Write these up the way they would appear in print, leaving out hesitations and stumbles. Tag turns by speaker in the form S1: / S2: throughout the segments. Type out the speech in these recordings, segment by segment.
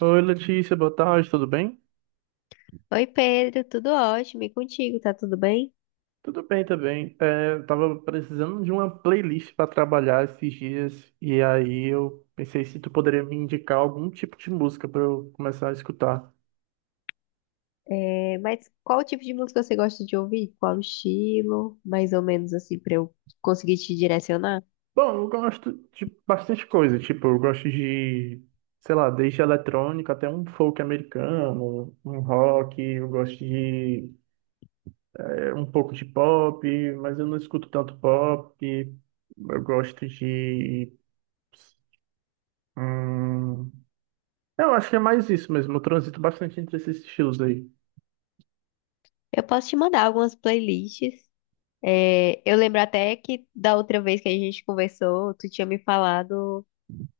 S1: Oi, Letícia, boa tarde, tudo bem?
S2: Oi Pedro, tudo ótimo? E contigo, tá tudo bem?
S1: Tudo bem também. Eu tava precisando de uma playlist para trabalhar esses dias e aí eu pensei se tu poderia me indicar algum tipo de música para eu começar a escutar.
S2: É, mas qual tipo de música você gosta de ouvir? Qual estilo? Mais ou menos assim, pra eu conseguir te direcionar?
S1: Bom, eu gosto de bastante coisa, tipo, eu gosto de, sei lá, desde eletrônica até um folk americano, um rock, eu gosto de um pouco de pop, mas eu não escuto tanto pop. Eu gosto de hum, eu acho que é mais isso mesmo. Eu transito bastante entre esses estilos aí.
S2: Eu posso te mandar algumas playlists. É, eu lembro até que da outra vez que a gente conversou, tu tinha me falado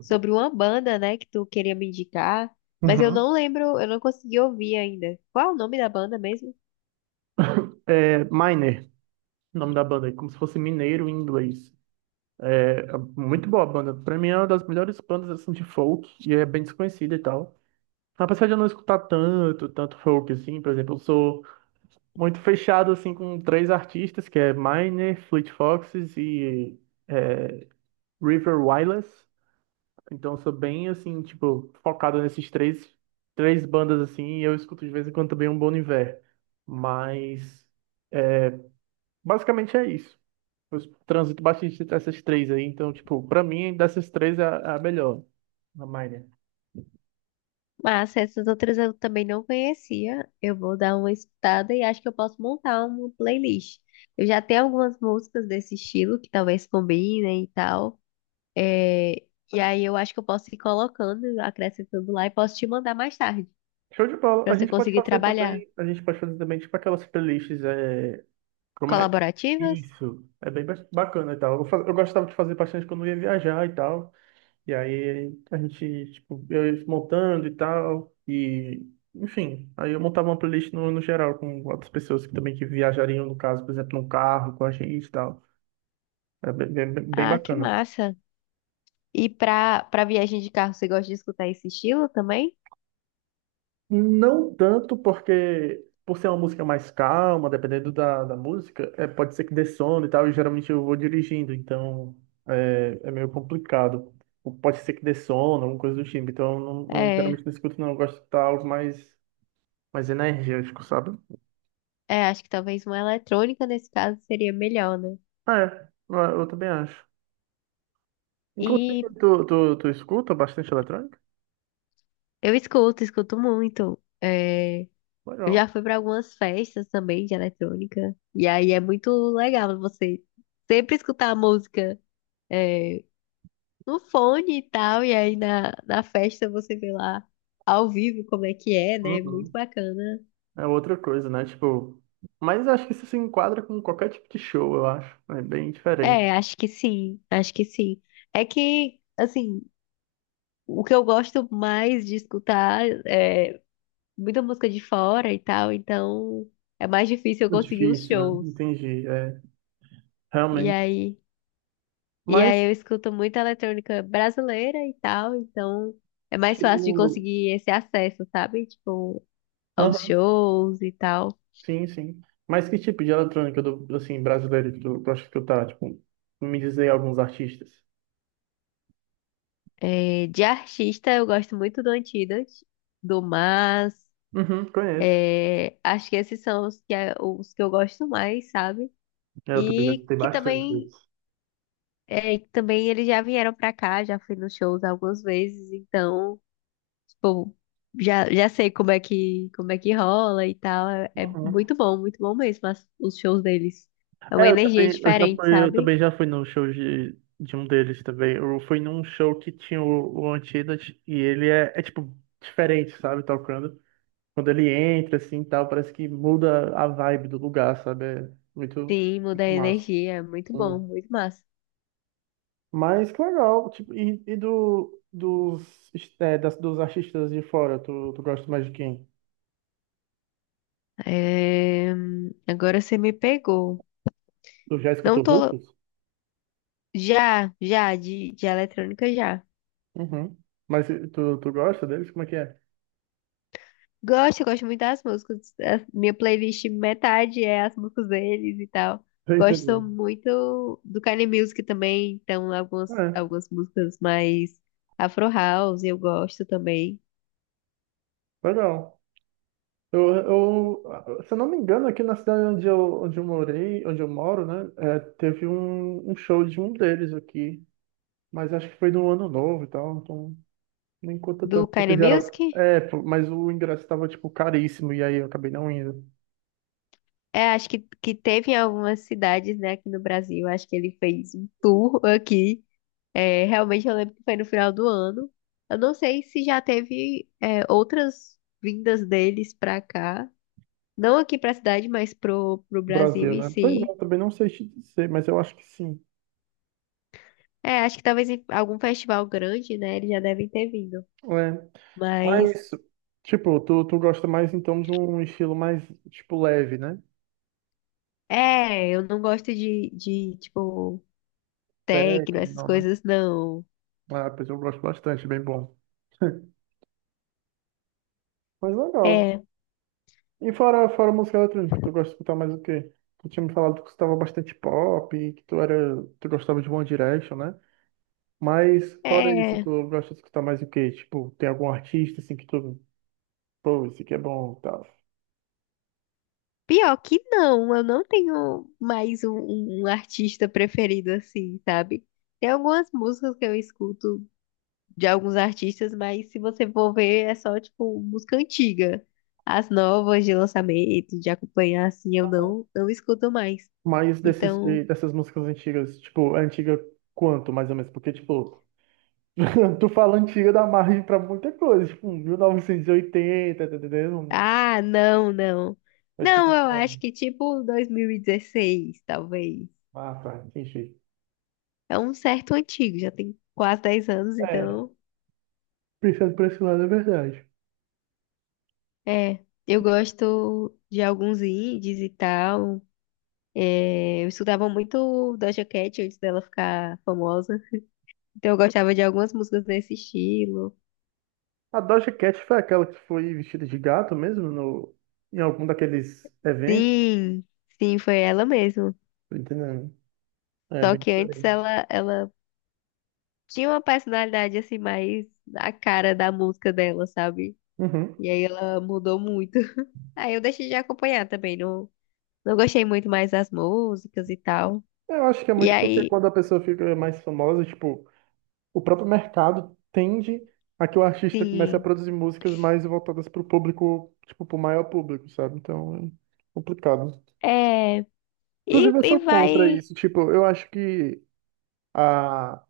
S2: sobre uma banda, né, que tu queria me indicar, mas eu
S1: Uhum.
S2: não lembro, eu não consegui ouvir ainda. Qual é o nome da banda mesmo?
S1: É Miner, o nome da banda, é como se fosse mineiro em inglês. É muito boa a banda. Pra mim é uma das melhores bandas assim de folk e é bem desconhecida e tal. Apesar de eu não escutar tanto, tanto folk assim, por exemplo, eu sou muito fechado assim com três artistas, que é Miner, Fleet Foxes e é, River Wireless. Então eu sou bem assim, tipo, focado nesses três, três bandas assim, e eu escuto de vez em quando também um Bon Iver. Mas basicamente é isso. Eu transito bastante entre essas três aí. Então, tipo, pra mim, dessas três é a melhor. A Miner.
S2: Mas essas outras eu também não conhecia. Eu vou dar uma escutada e acho que eu posso montar uma playlist. Eu já tenho algumas músicas desse estilo que talvez combinem e tal. É, e aí eu acho que eu posso ir colocando, acrescentando lá e posso te mandar mais tarde,
S1: Show de bola.
S2: pra
S1: A
S2: você
S1: gente pode
S2: conseguir
S1: fazer
S2: trabalhar.
S1: também. A gente pode fazer também, tipo, aquelas playlists. É... como é?
S2: Colaborativas?
S1: Isso. É bem bacana e tal. Eu, eu gostava de fazer bastante quando eu ia viajar e tal. E aí a gente, tipo, eu ia montando e tal. E enfim, aí eu montava uma playlist no geral com outras pessoas que também que viajariam, no caso, por exemplo, num carro com a gente e tal. É bem, bem
S2: Ah, que
S1: bacana.
S2: massa! E pra viagem de carro, você gosta de escutar esse estilo também?
S1: Não tanto porque, por ser uma música mais calma, dependendo da música, é, pode ser que dê sono e tal, e geralmente eu vou dirigindo, então é, é meio complicado. Ou pode ser que dê sono, alguma coisa do tipo, então eu não, não,
S2: É,
S1: geralmente não escuto, não, eu gosto de estar mais, mais energético, sabe?
S2: é, acho que talvez uma eletrônica nesse caso seria melhor, né?
S1: É, eu também acho. Inclusive,
S2: E
S1: tu escuta bastante eletrônica?
S2: eu escuto, escuto muito. É, eu já
S1: Legal.
S2: fui pra algumas festas também de eletrônica. E aí é muito legal você sempre escutar a música, é, no fone e tal. E aí na festa você vê lá ao vivo como é que é, né? Muito
S1: Uhum.
S2: bacana.
S1: É outra coisa, né? Tipo, mas acho que isso se enquadra com qualquer tipo de show, eu acho. É bem diferente.
S2: É, acho que sim, acho que sim. É que, assim, o que eu gosto mais de escutar é muita música de fora e tal. Então é mais difícil eu
S1: É
S2: conseguir os
S1: difícil, né?
S2: shows.
S1: Entendi, é,
S2: E
S1: realmente.
S2: aí. E aí
S1: Mas,
S2: eu escuto muita eletrônica brasileira e tal, então é mais fácil de
S1: tipo,
S2: conseguir esse acesso, sabe? Tipo, aos
S1: aham,
S2: shows e tal.
S1: sim, sim. Mas que tipo de eletrônica do, assim, brasileiro que tu acha que tu tá, tipo, me diz aí alguns artistas.
S2: É, de artista, eu gosto muito do Antidas, do Mas.
S1: Uhum, conheço.
S2: É, acho que esses são os que, é, os que eu gosto mais, sabe?
S1: É, eu também já
S2: E
S1: escutei
S2: que
S1: bastante
S2: também,
S1: deles.
S2: é, que também eles já vieram pra cá, já fui nos shows algumas vezes, então. Tipo, já, já sei como é que rola e tal. É, é
S1: Uhum.
S2: muito bom mesmo os shows deles. É uma
S1: É, eu
S2: energia
S1: também, eu já
S2: diferente,
S1: fui, eu
S2: sabe?
S1: também já fui num show de um deles também. Eu fui num show que tinha o Antidote e ele é tipo diferente, sabe, tocando. Quando ele entra, assim, e tal, parece que muda a vibe do lugar, sabe? É muito,
S2: Sim, muda a
S1: muito massa.
S2: energia. É muito bom,
S1: Sim.
S2: muito massa.
S1: Mas que legal, tipo, e do, dos, é, das, dos artistas de fora, tu gosta mais de quem?
S2: É, agora você me pegou.
S1: Tu já
S2: Não
S1: escutou
S2: tô.
S1: Rufus?
S2: Já, já, de eletrônica já.
S1: Uhum. Mas tu gosta deles? Como é que é?
S2: Gosto, eu gosto muito das músicas. A minha playlist, metade é as músicas deles e tal.
S1: Tô
S2: Gosto
S1: entendendo.
S2: muito do Kanye Music também, então algumas,
S1: É,
S2: algumas músicas mais Afro House eu gosto também.
S1: legal. Eu, eu, se eu não me engano, aqui na cidade onde eu morei, onde eu moro, né, é, teve um, um show de um deles aqui, mas acho que foi no ano novo e tal, então não conta
S2: Do
S1: tanto, porque
S2: Kanye
S1: já era.
S2: Music?
S1: É, pô, mas o ingresso estava, tipo, caríssimo, e aí eu acabei não indo.
S2: É, acho que teve em algumas cidades, né, aqui no Brasil. Acho que ele fez um tour aqui. É, realmente eu lembro que foi no final do ano. Eu não sei se já teve, é, outras vindas deles pra cá. Não aqui pra cidade, mas pro Brasil
S1: Brasil,
S2: em
S1: né? Pois é,
S2: si.
S1: eu também não sei te dizer, mas eu acho que sim.
S2: É, acho que talvez em algum festival grande, né? Eles já devem ter vindo.
S1: É. Mas,
S2: Mas,
S1: tipo, tu gosta mais então de um estilo mais, tipo, leve, né?
S2: é, eu não gosto de tipo, techno,
S1: Técnico,
S2: essas
S1: não, né?
S2: coisas, não.
S1: Ah, pois eu gosto bastante, bem bom. Mas legal.
S2: É,
S1: E fora música eletrônica, tu gosta de escutar mais o quê? Tu tinha me falado que tu estava bastante pop, que tu era, tu gostava de One Direction, né? Mas fora isso,
S2: é.
S1: tu gosta de escutar mais o quê? Tipo, tem algum artista assim que tu, pô, esse aqui é bom, e tal.
S2: Pior que não, eu não tenho mais um, um artista preferido assim, sabe? Tem algumas músicas que eu escuto de alguns artistas, mas se você for ver, é só, tipo, música antiga. As novas de lançamento, de acompanhar, assim, eu
S1: Uhum.
S2: não, não escuto mais.
S1: Mas desses,
S2: Então,
S1: dessas músicas antigas, tipo, antiga quanto, mais ou menos? Porque, tipo, tu fala antiga dá margem pra muita coisa, tipo, um 1980, tá entendendo?
S2: ah, não, não.
S1: É
S2: Não,
S1: tipo,
S2: eu
S1: é,
S2: acho que, tipo, 2016, talvez.
S1: ah, tá, entendi.
S2: É um certo antigo, já tem quase 10 anos,
S1: É,
S2: então,
S1: pensando por esse lado é verdade.
S2: é. Eu gosto de alguns indies e tal. É, eu escutava muito Doja Cat antes dela ficar famosa. Então eu gostava de algumas músicas nesse estilo.
S1: A Doja Cat foi aquela que foi vestida de gato mesmo no, em algum daqueles eventos,
S2: Sim, sim, foi ela mesmo.
S1: tá entendendo? É
S2: Só
S1: bem
S2: que antes
S1: diferente.
S2: ela, ela tinha uma personalidade assim mais a cara da música dela, sabe?
S1: Uhum.
S2: E aí ela mudou muito. Aí eu deixei de acompanhar também, não, não gostei muito mais das músicas e tal.
S1: Eu acho que é
S2: E
S1: muito porque
S2: aí,
S1: quando a pessoa fica mais famosa, tipo, o próprio mercado tende a que o artista comece a
S2: sim,
S1: produzir músicas mais voltadas para o público, tipo, para o maior público, sabe? Então é complicado.
S2: é,
S1: Inclusive, eu
S2: e
S1: sou contra
S2: vai
S1: isso. Tipo, eu acho que a...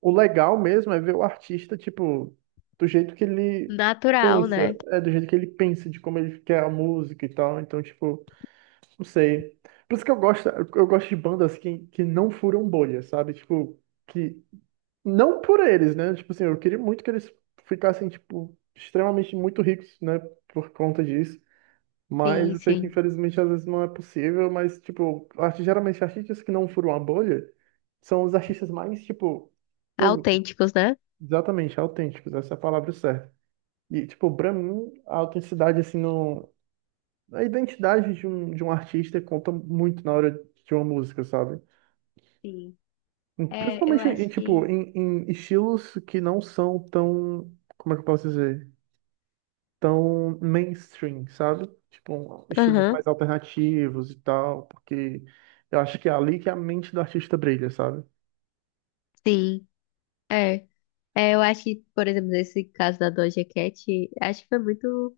S1: o legal mesmo é ver o artista, tipo, do jeito que ele
S2: natural,
S1: pensa,
S2: né?
S1: é do jeito que ele pensa, de como ele quer a música e tal. Então, tipo, não sei. Por isso que eu gosto de bandas que não furam bolha, sabe? Tipo, que não por eles, né? Tipo assim, eu queria muito que eles ficassem, tipo, extremamente muito ricos, né? Por conta disso. Mas
S2: Sim,
S1: eu sei que
S2: sim.
S1: infelizmente às vezes não é possível, mas, tipo, geralmente artistas que não furam a bolha são os artistas mais, tipo, únicos.
S2: Autênticos, né?
S1: Exatamente, autênticos, essa é a palavra certa. E, tipo, pra mim, a autenticidade, assim, no... a identidade de um artista conta muito na hora de uma música, sabe?
S2: Sim. É, eu
S1: Principalmente em,
S2: acho
S1: tipo,
S2: que.
S1: em, em estilos que não são tão, como é que eu posso dizer? Tão mainstream, sabe? Tipo, estilos mais
S2: Aham,
S1: alternativos e tal, porque eu acho que é ali que a mente do artista brilha, sabe?
S2: sim. É. É, eu acho que, por exemplo, nesse caso da Doja Cat, acho que foi muito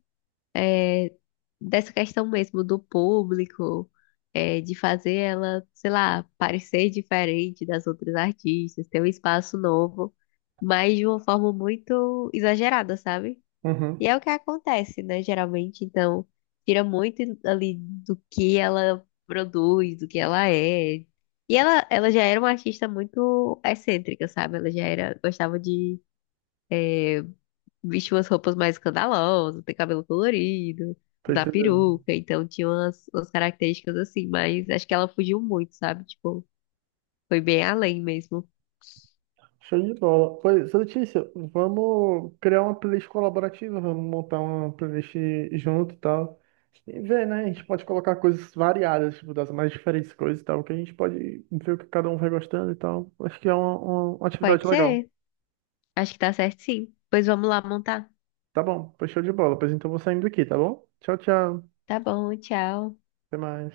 S2: dessa questão mesmo do público, é, de fazer ela, sei lá, parecer diferente das outras artistas, ter um espaço novo, mas de uma forma muito exagerada, sabe? E
S1: Uhum.
S2: é o que acontece, né, geralmente, então, tira muito ali do que ela produz, do que ela é. E ela já era uma artista muito excêntrica, sabe? Ela já era, gostava de vestia umas roupas mais escandalosas, ter cabelo colorido,
S1: Tô
S2: usar
S1: entendendo.
S2: peruca, então tinha umas, umas características assim, mas acho que ela fugiu muito, sabe? Tipo, foi bem além mesmo.
S1: Show de bola. Pois, ô, Letícia, vamos criar uma playlist colaborativa, vamos montar uma playlist junto e tal. E ver, né? A gente pode colocar coisas variadas, tipo, das mais diferentes coisas e tal, que a gente pode ver o que cada um vai gostando e tal. Acho que é uma, uma atividade
S2: Pode
S1: legal.
S2: ser, acho que tá certo sim. Pois vamos lá montar.
S1: Tá bom, pois show de bola. Pois então eu vou saindo aqui, tá bom? Tchau, tchau.
S2: Tá bom, tchau.
S1: Até mais.